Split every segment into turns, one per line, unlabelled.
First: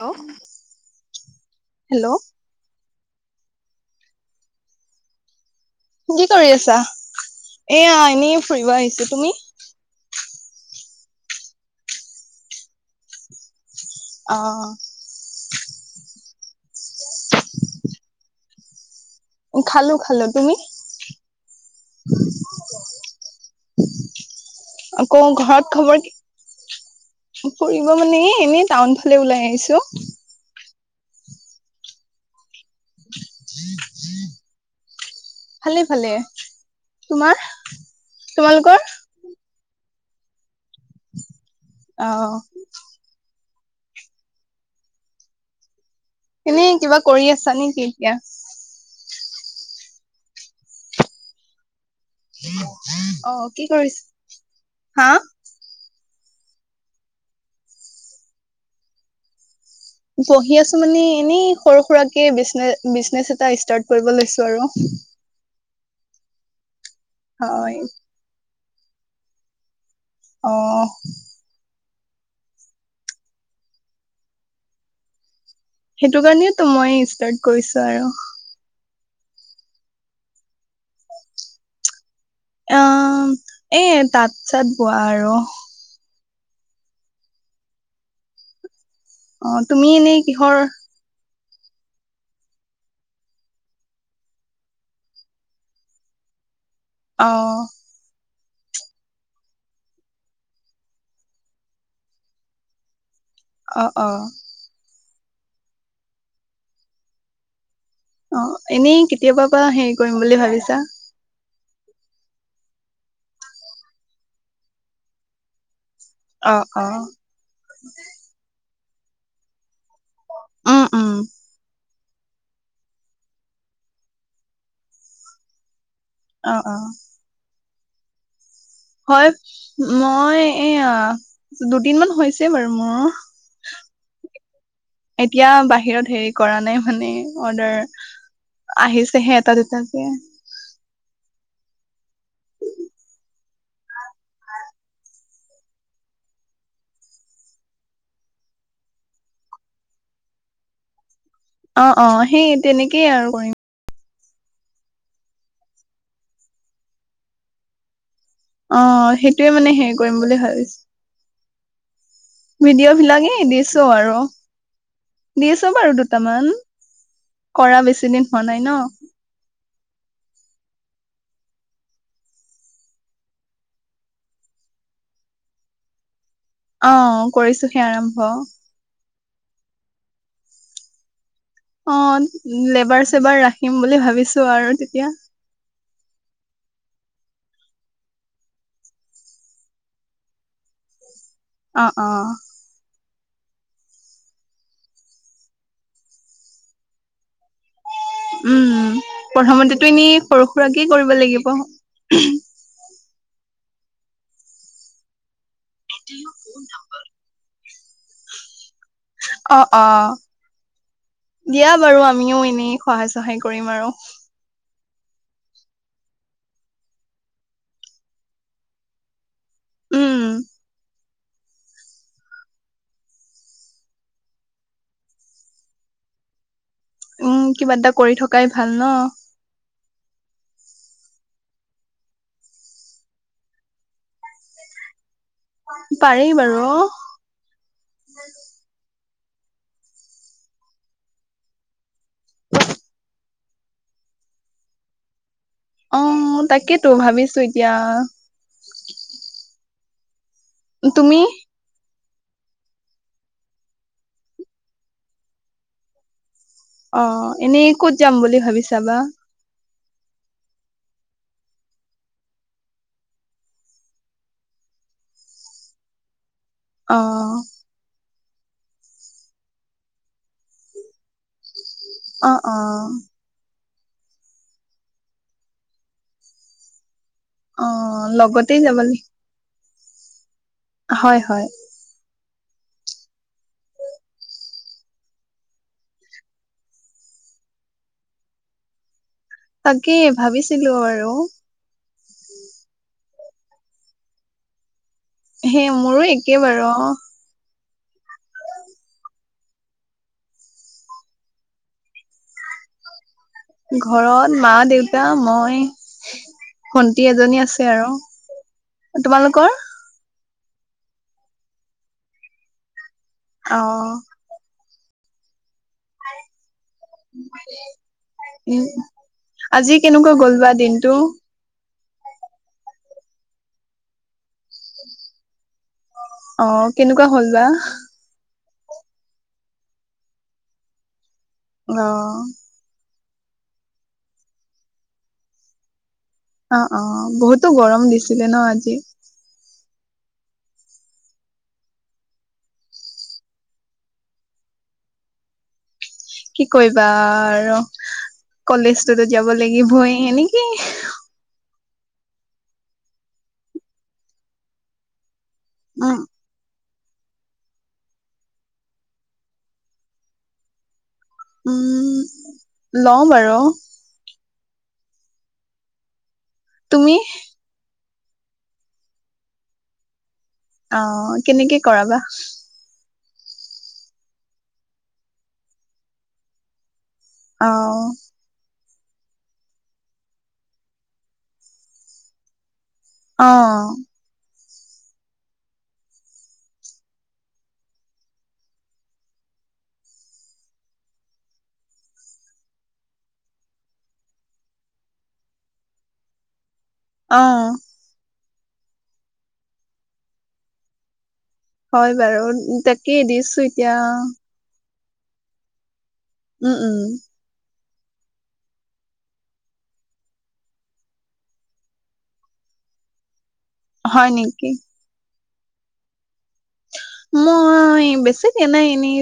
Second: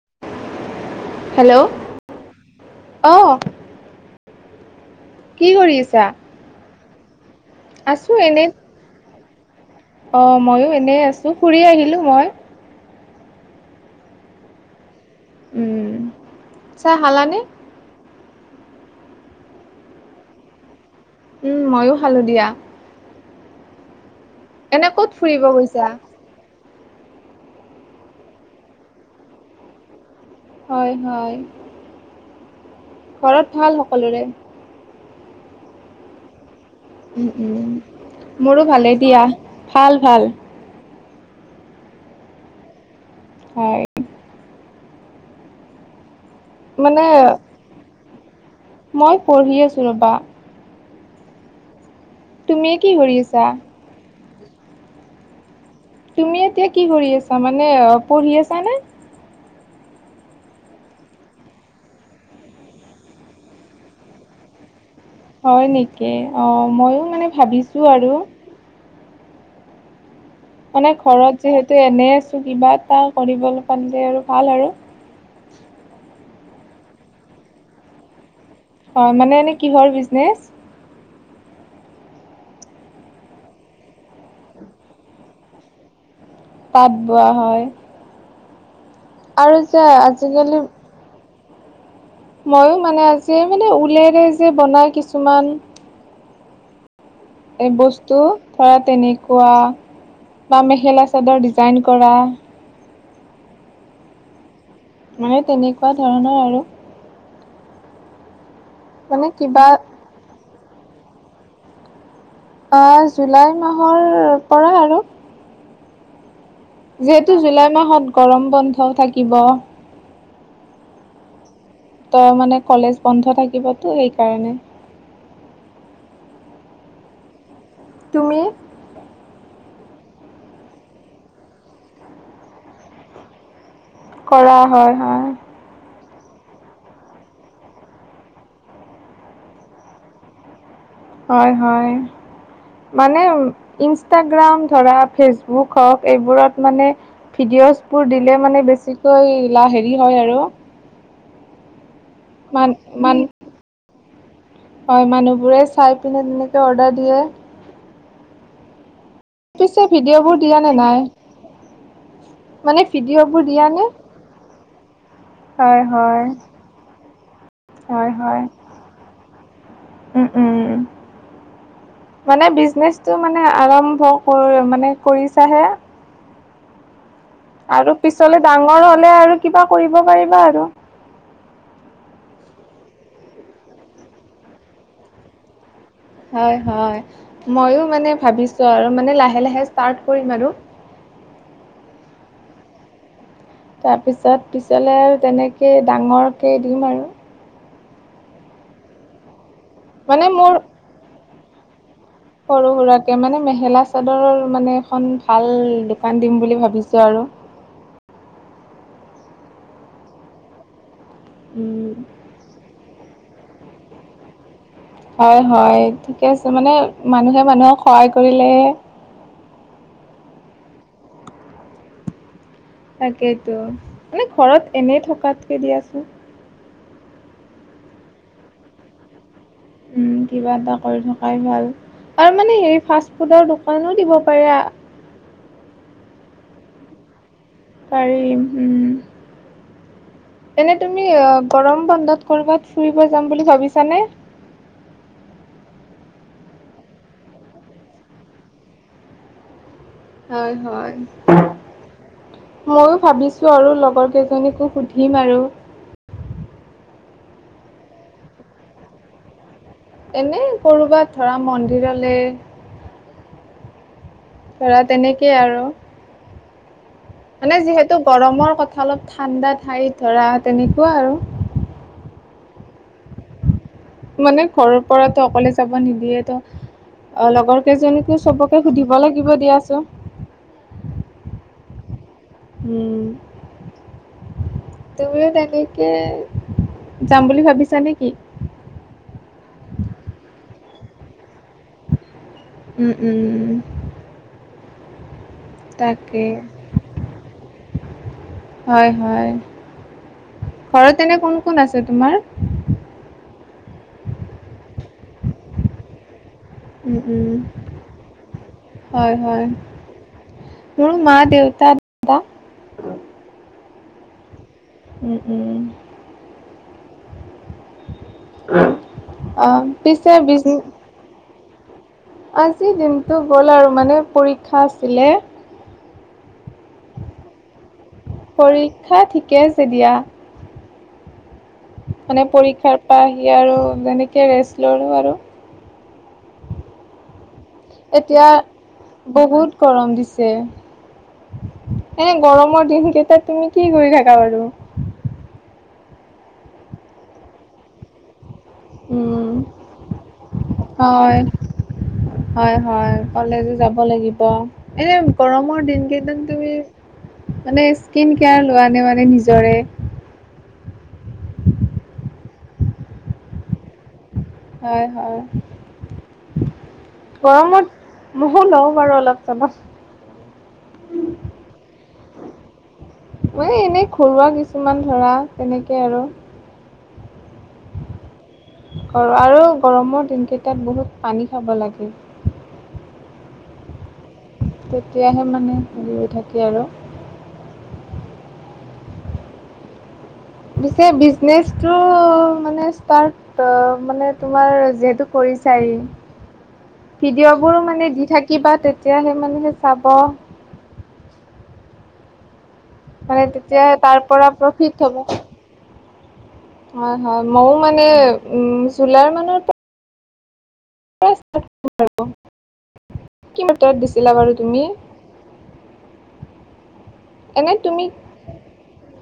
Hello
hello
hello
অ' কি কৰি আছা
কি কৰি আছা এয়া
আছো
এনেই
এনে
ফুৰিব আহিছো তুমি
অ মইো এনেই আছো ফুৰি আহিলো মই
অ
উম চাই হালানে
খালো খালো তুমি
উম ময়ো খালো দিয়া এনে ক'ত
আকৌ
ফুৰিব
ঘৰত
গৈছা
খবৰ কি ফুৰিব মানে এ এনেই টাউন ফালে ওলাই আহিছো
হয়, হয়। ঘৰত ভাল সকলোৰে।
ভালে, ভালে।
উ,
তোমাৰ
উম, মোৰো
তোমালোকৰ
ভালেই দিয়া ভাল, ভাল।
আহ,
হয়।
এনেই কিবা
মানে
কৰি আছা নেকি এতিয়া
মই পঢ়ি আছোঁ ৰ'বা। তুমি কি কৰি আছা
অ', কি কৰিছ হা।
তুমি এতিয়া কি কৰি আছা মানে পঢ়ি আছা নে?
পঢ়ি আছো মানে এনেই সৰু সুৰাকে বিনে বিজনেছ এটা ষ্টাৰ্ট কৰিব লৈছো আৰু।
হয় নেকি অ', ময়ো মানে
হয়
ভাবিছোঁ আৰু।
অ
মানে ঘৰত যিহেতু ত এনেই আছোঁ কিবা এটা কৰিব পানিলে আৰু ভাল আৰু।
সেইটো কাৰণেইো মই ষ্টাৰ্ট কৰিছো আৰু।
হয় মানে এনে কিহৰ বিজনেচ?
আহ এ তাত চাত বোৱা আৰু
পাত বোৱা হয়।
অ
আৰু যে
তুমি এনেই কিহৰ
আজিকালি মইো মানে আজি মানে ওলেৰে যে বনাই কিছুমান
অ
এই বস্তু ধৰা তেনেকুৱা বা মেখেলা চাদৰ ডিজাইন কৰা
অ', অ',।
মানে তেনেকুৱা ধৰণৰ আৰু
অ', এনেই
মানে
কেতিয়াবা
কিবা
পৰা হেৰি কৰিম বুলি ভাবিছা।
অ', জুলাই মাহৰ পৰা আৰু।
অ অ
যিহেতু জুলাই মাহত গৰম বন্ধ থাকিব।
উম, উম।
তই মানে কলেজ বন্ধ থাকিবতো সেইকাৰণে।
অ ', অ',।
তুমি।
হয় মই এইয়া, দুদিন মান হৈছে বাৰু মোৰ। [inaudible]
কৰা হয় হয়।
এতিয়া বাহিৰত হেৰি কৰা নাই মানে অৰ্ডাৰ আহিছেহে এটা দুটাকে।
হয় হয়। মানে ইনষ্টাগ্ৰাম ধৰা ফেচবুক হওঁক এইবোৰত মানে ভিডি য়চপোৰ দিলে মানে বেছিকৈ ইলা হেৰি হয় আৰু।
অ অ সেই
মান
তেনেকেই
মান
আৰু কৰিম
হয় মানুহবোৰে চাই পিনে তেনেকৈ অৰ্ডাৰ দিয়ে
অ সেইটোৱে মানে
পিছে
হেৰি কৰিম
ভিডিঅ'বোৰ
বুলি
দিয়া নে
ভাবিছো
নাই মানে
ভিডিঅ' বিলাকে
ভিডিঅ'বোৰ দিয়া নে
দিছো আৰু। দিছো
হয়
বাৰু
হয়
দুটামান, কৰা
হয়
বেছি দিন
হয়
হোৱা নাই ন
উম উম। মানে বিজনেচটো মানে আৰম্ভ কৰি মানে কৰিছাহে
অ কৰিছোহে
আৰু
আৰম্ভ
পিছলে ডাঙৰ হ'লে আৰু কিবা কৰিব পাৰিবা আৰু
অঁ লেবাৰ চেবাৰ ৰাখিম বুলি ভাবিছো আৰু তেতিয়া।
হয় হয় মইয়ো মানে ভাবিছো আৰু মানে লাহে লাহে ষ্টাৰ্ট কৰিম আৰু
অ অ
তাৰপিছত পিছলে আৰু তেনেকেই ডাঙৰকে দিম আৰু।
উম প্ৰথমতে তুমি
মানে
সৰু
মোৰ
সুৰাকেই কৰিব লাগিব
সৰু সুৰাকে মানে মেখেলা চাদৰৰ মানে এখন ভাল দোকান দিম বুলি ভাবিছো আৰু
অ অ দিয়া
উম,
বাৰু আমিও এনেই সহায় সহায় কৰিম আৰু
হয় হয় ঠিকে আছে মানে, মানুহে মানুহক সহায় কৰিলেহে
উম।
তাকেইতো মানে ঘৰত এনে থকাতকে দিয়া আছো
উম কিবা এটা কৰি থকাই ভাল ন
উম কিবা এটা কৰি থকাই ভাল। আৰু মানে হেৰি ফাষ্ট ফুডৰ দোকানো দিব পাৰা
পাৰি বাৰু
পাৰিম উম।
[inaudible]
এনে তুমি আ গৰম বন্ধত কৰ'বাত ফুৰিব যাম বুলি ভাবিছানে
[inaudible] অ তাকেইতো ভাবিছো এতিয়া
হয় হয়
তুমি
[unintelligible] মইয়ো ভাবিছো আৰু লগৰ কেইজনীকো সুধিম আৰু
অহ এনেই ক'ত যাম বুলি ভাবিছা বা
এনে ক'ৰবাত ধৰা মন্দিৰলে ধৰা তেনেকেই আৰু।
অ
মানে যিহেতু গৰমৰ কথা অলপ ঠাণ্ডা ঠাই ধৰা তেনেকুৱা আৰু
অ অ।
মানে ঘৰৰ পৰাতো অকলে যাব নিদিয়ে তো অ লগৰ
অ
কেইজনীকো
লগতেই
চবকে
যাব
সুধিব
লি
লাগিব দিয়াচোন
হয় হয়।
হম। তুমিও তেনেকে যাম বুলি ভাবিছা নেকি
তাকেই ভাবিছিলো আৰু
উম উম।
সেই মোৰো
তাকে।
একে বাৰু
হয় হয় ঘৰত এনে কোন কোন আছে তোমাৰ
ঘৰত মা দেউতা মই
উম
ভণ্টি
উম
এজনী আছে আৰু তোমালোকৰ
মোৰ মা দেউতা দাদা।
অ
উম উম
উম
অ
আজি
পিছে
কেনেকুৱা গ'ল বা দিনটো
আজিৰ দিনটো গ'ল আৰু মানে, পৰীক্ষা আছিলে।
অ কেনেকুৱা হ'ল বা
পৰীক্ষা ঠিকে যে দিয়া
অ
মানে পৰীক্ষাৰ পৰা আহি আৰু যেনেকে ৰেষ্ট ললো আৰু
অ অ বহুত
এতিয়া, বহুত গৰম দিছে। এনে গৰমৰ দিন কেইটাত তুমি কি কৰি থাকা বাৰু?
কি কৰিবা আৰু কলেজটোতো যাব
উম
লাগিবই এনেকেই।
হয় হয় হয় কলেজ যাব লাগিব এনে গৰমৰ
উম
দিনকেইদিন তুমি মানে স্কিন কেয়াৰ লোৱা নে মানে নিজৰে
উম লও বাৰু
হয় হয়
তুমি
গৰমত মই লওঁ বাৰু অলপ চলপ
অ কেনেকে কৰাবা
মই এনেই ঘৰুৱা কিছুমান ধৰা তেনেকে আৰু
অ'।
কৰ আৰু গৰমৰ দিনকেইটাত বহুত পানী খাব লাগে।
অ
তেতিয়াহে মানে হেৰি হৈ থাকে আৰু পিছে বিছনেজটো্ মানে ষ্টাৰ্ট ত মানে তোমাৰ যিহেতু কৰি বিচাৰি
অ
ভিডিঅ'বোৰ মানে দি থাকিবা তেতিয়াহে মানুহে চাব।
হয় বাৰু তাকে
মানে
দিছো
তেতিয়াহে
এতিয়া
তাৰ পৰা প্ৰফিট হব।
উম উম
হয় হয় মইও মানে উম জুলাইৰ মানৰ পৰা কি মাত্ৰাত [unintelligible]
হয়
দিছিলা বাৰু
নেকি
তুমি এনে
মই
তুমি
বেছি দিয়া নাই এনেই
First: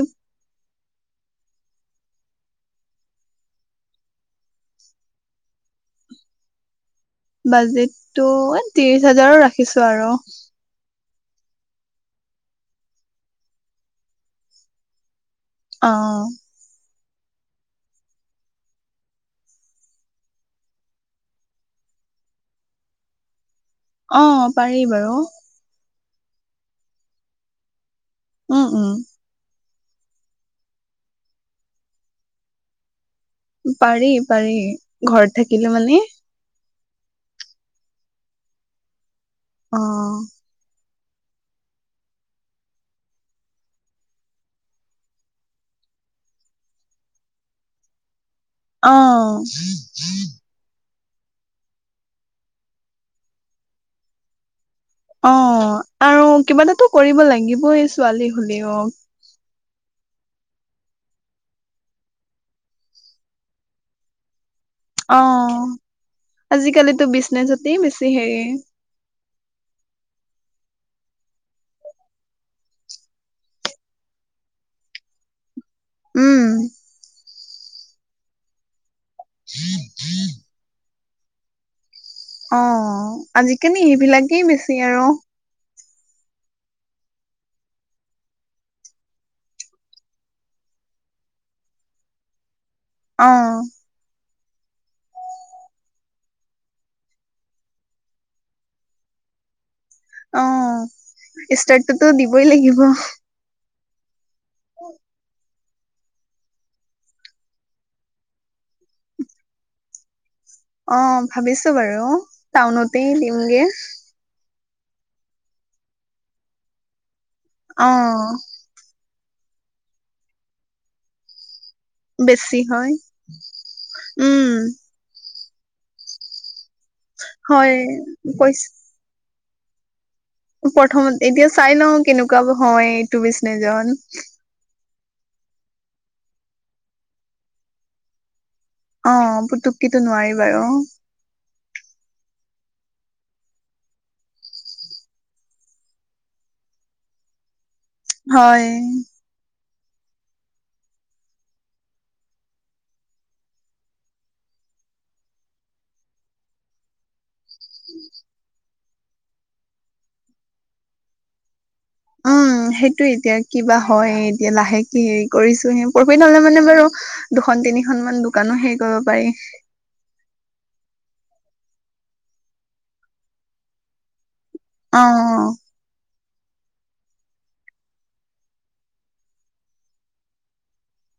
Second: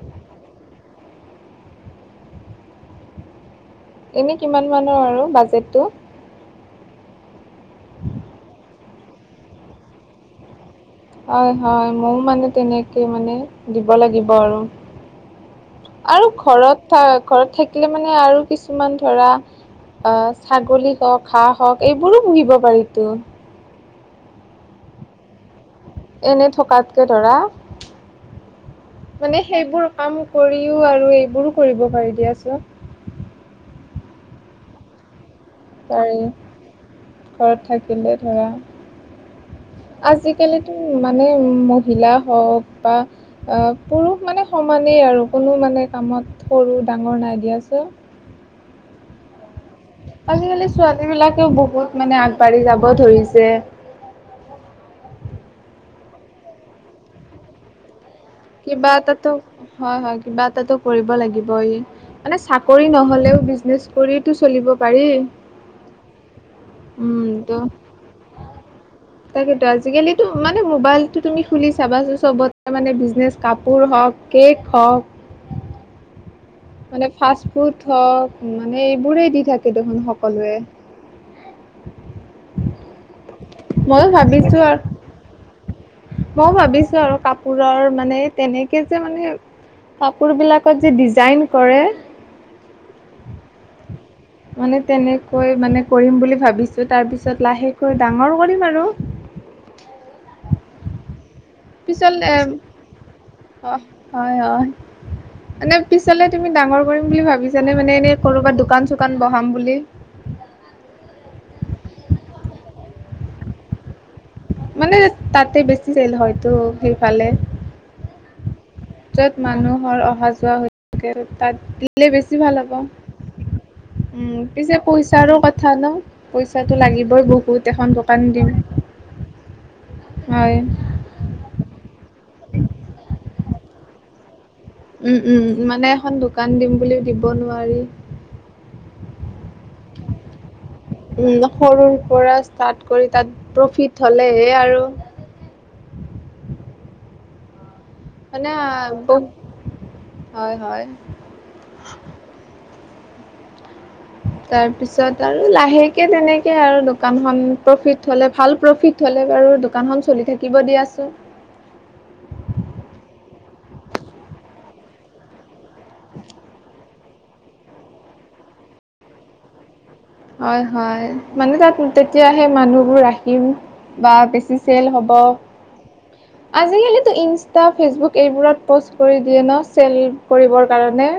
এনে কিমান মানৰ আৰু বাজেটটো
বাজেটটো ত্ৰিশ হাজাৰোৰ ৰাখিছো আৰু
হয় হয় ময়ো মানে তেনেকে মানে দিব লাগিব আৰু
অ
আৰু ঘৰত থাকিলে ঘৰত থাকিলে মানে আৰু কিছুমান ধৰা আহ ছাগলী হওক হাঁহ হওক এইবোৰো পুহিব পাৰিতো
অ পাৰি বাৰু
এনে থকাতকে ধৰা,
উম উম
মানে সেইবোৰ কাম কৰিও আৰু এইবোৰো কৰিব পাৰি দিয়াচোন
পাৰি পাৰি ঘৰত থাকিলে মানে
পাৰি ঘৰত থাকিলে ধৰা,
অ
আজিকালিতো মানে মহিলা হওক, বা পুৰুষ মানে সমানেই আৰু কোনো মানে কামত সৰু ডাঙৰ নাই দিয়াছে
অ',।
আজিকালি ছোৱালী সেইবিলাকেও বহুত মানে আগবাঢ়ি যাব ধৰিছে।
অ', আৰু কিবা এটাাতো কৰিব লাগিব এই ছোৱালী হলেও
কিবা এটাতো হয়, হয় কিবা এটাটো কৰিব লাগিব ই মানে চাকৰি নহ'লেও বিজনেচ কৰিতো চলিব পাৰি
অ',। আজিকালিতো
উম ত
বিজনেছতেই বেছি হেৰি
তাকেতো আজিকালিতো মানে মোবাইলতটো তুমি খুলি চাবাচোন চবতে মানে বিজনেচ কাপোৰ হওক কেক হওক
উম।
মানে ফাষ্ট ফুড হওক মানে এইবোৰেই দি থাকে দেখোন সকলোৱে [unintelligible]
অ', আজিকালি সেইবিলাকেই বেছি আৰু।
মইও ভাবিছো আৰু কাপোৰৰ মানে তেনেকে যে মানে কাপোৰ বিলাকত যে ডিজাইন কৰে।
আহ।
মানে তেনেকৈ মানে কৰিম বুলি ভাবিছো তাৰপিছত লাহেকৈ ডাঙৰ কৰিম আৰু
অ', ষ্টাৰ্টটোতো
পিছল এ
দিবই লাগিব।
অ', হয়, হয় মানে পিছালে তুমি ডাঙৰ কৰিম বুলি ভাবিছানে মানে এনে কৰবাত দোকান চোকান বহাম বুলি
অ', ভাবিছো বাৰু টাউনতেই দিমগে।
মানে তাতে বেছিছিল হয়তো সেইফালে।
অ'।
তাত মানুহৰ অহা শ-যোৱা হৈ থাকে। তাত দি লে বেছি ভাল হ'ব। উম।
উম
পিছে পইচাৰো কথা কথা ন? পইচাটো লাগিবই বহুত
হয়
এখন দোকান দিম।
কৈছ
হয়
প্ৰথমত এতিয়া চাই লওঁ কেনেকুৱা হয় এইটো বিচনেজন
উম, উম। মানে এখন দোকান দিম বুলিও দিব নোৱাৰি।
অ', পুটুকেতো নোৱাৰি বাৰু।
উম, সৰুৰ পৰা ষ্টাৰ্ট কৰি তাত প্ৰফিট হ'লেহে আৰু
[inaudible]
মানে আ
হয়
বহুত, হয়, হয়।
[inaudible]
তাৰপিছত আৰু লাহেকে তেনেকে আৰু দোকানখন প্ৰফিট হ'লে ভাল প্ৰফিট হ'লে বাৰু দোকান খন চলি থাকিব দিয়াচোন।
[inaudible] উম, সেইটোয় এতিয়া কিবা হয়। এতিয়া লাহেকে হেৰি কৰিছো, প্ৰৰ্ফিত হ'লে মানে বাৰু দুখন-তিনিখনমানা দোকানো হেৰি কৰিব পাৰি।
হয়, হয়। মানে তাত তেতিয়াহে মানুহবোৰ আহিম বা বেছি চেল
অ
হ'ব। আজিকালিতো ইনষ্টা, ফেচবুক এইবোৰত প'ষ্ট কৰি দিয়ে ন চেল কৰিবৰ কাৰণে।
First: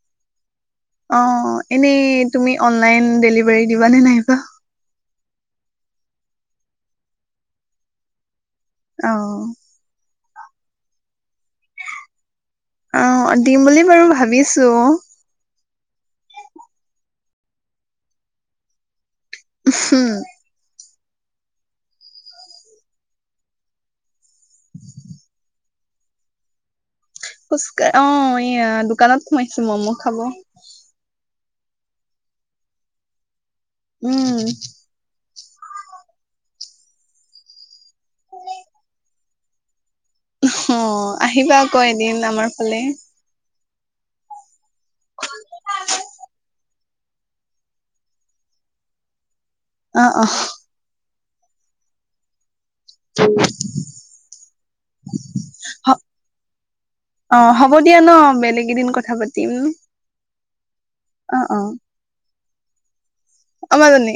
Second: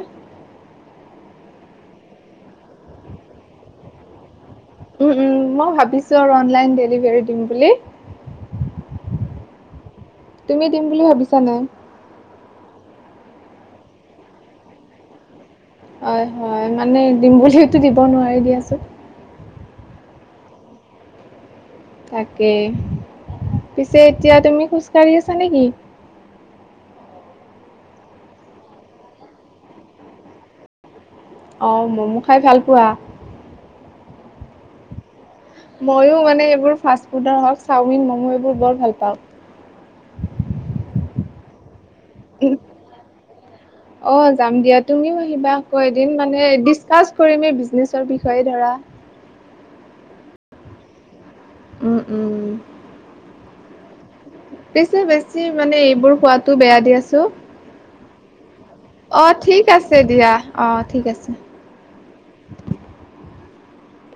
অ', এনেই তুমি অনলাইন ডেলিভাৰী দিব নে নাইবা?
উম, উম। মই ভাবিছো আৰু অনলাইন ডেলিভাৰী দিম বুলি।
অ
তুমি দিম বুলি ভাবিছা নাই?
অ', দিম বুলি বাৰু ভাবিছো।
হয়, হয়। মানে দিম বুলিতো দিব নোৱাৰি দিয়াচোন।
উহুম।
তাকে। পিছে এতিয়া তুমি খোজকাঢ়ি আছা নেকি?
খোজকাঢ়, অ', এয়া দোকানত সোমাইছো মম' খাব।
অ', ম'ম' খাই ভাল পোৱা?
উম।
ময়ো মানে এইবোৰ ফাচফুডৰ হওঁক, চাওমিন, মম' এইবোৰ বৰ ভাল পাওঁ।
অ', আহিবা আকৌ এদিন আমাৰ ফালে।
অ', যাম দিয়া তুমিও আহিবা আকৌ এদিন মানে দি স্কছ কৰিম এই বিজনেছৰ বিষয়ে ধৰা।
অ', অ'।
উম, উম।
[inaudible]
পিছে বেছি মানে এইবোৰ খোৱাতো বেয়া দিয়াচোন।
অ', হ'ব দিয়া ন বেলেগ এদিন কথা পাতিম।
দিয়া অ ঠিক আছে।
অ', অ। আমাজনী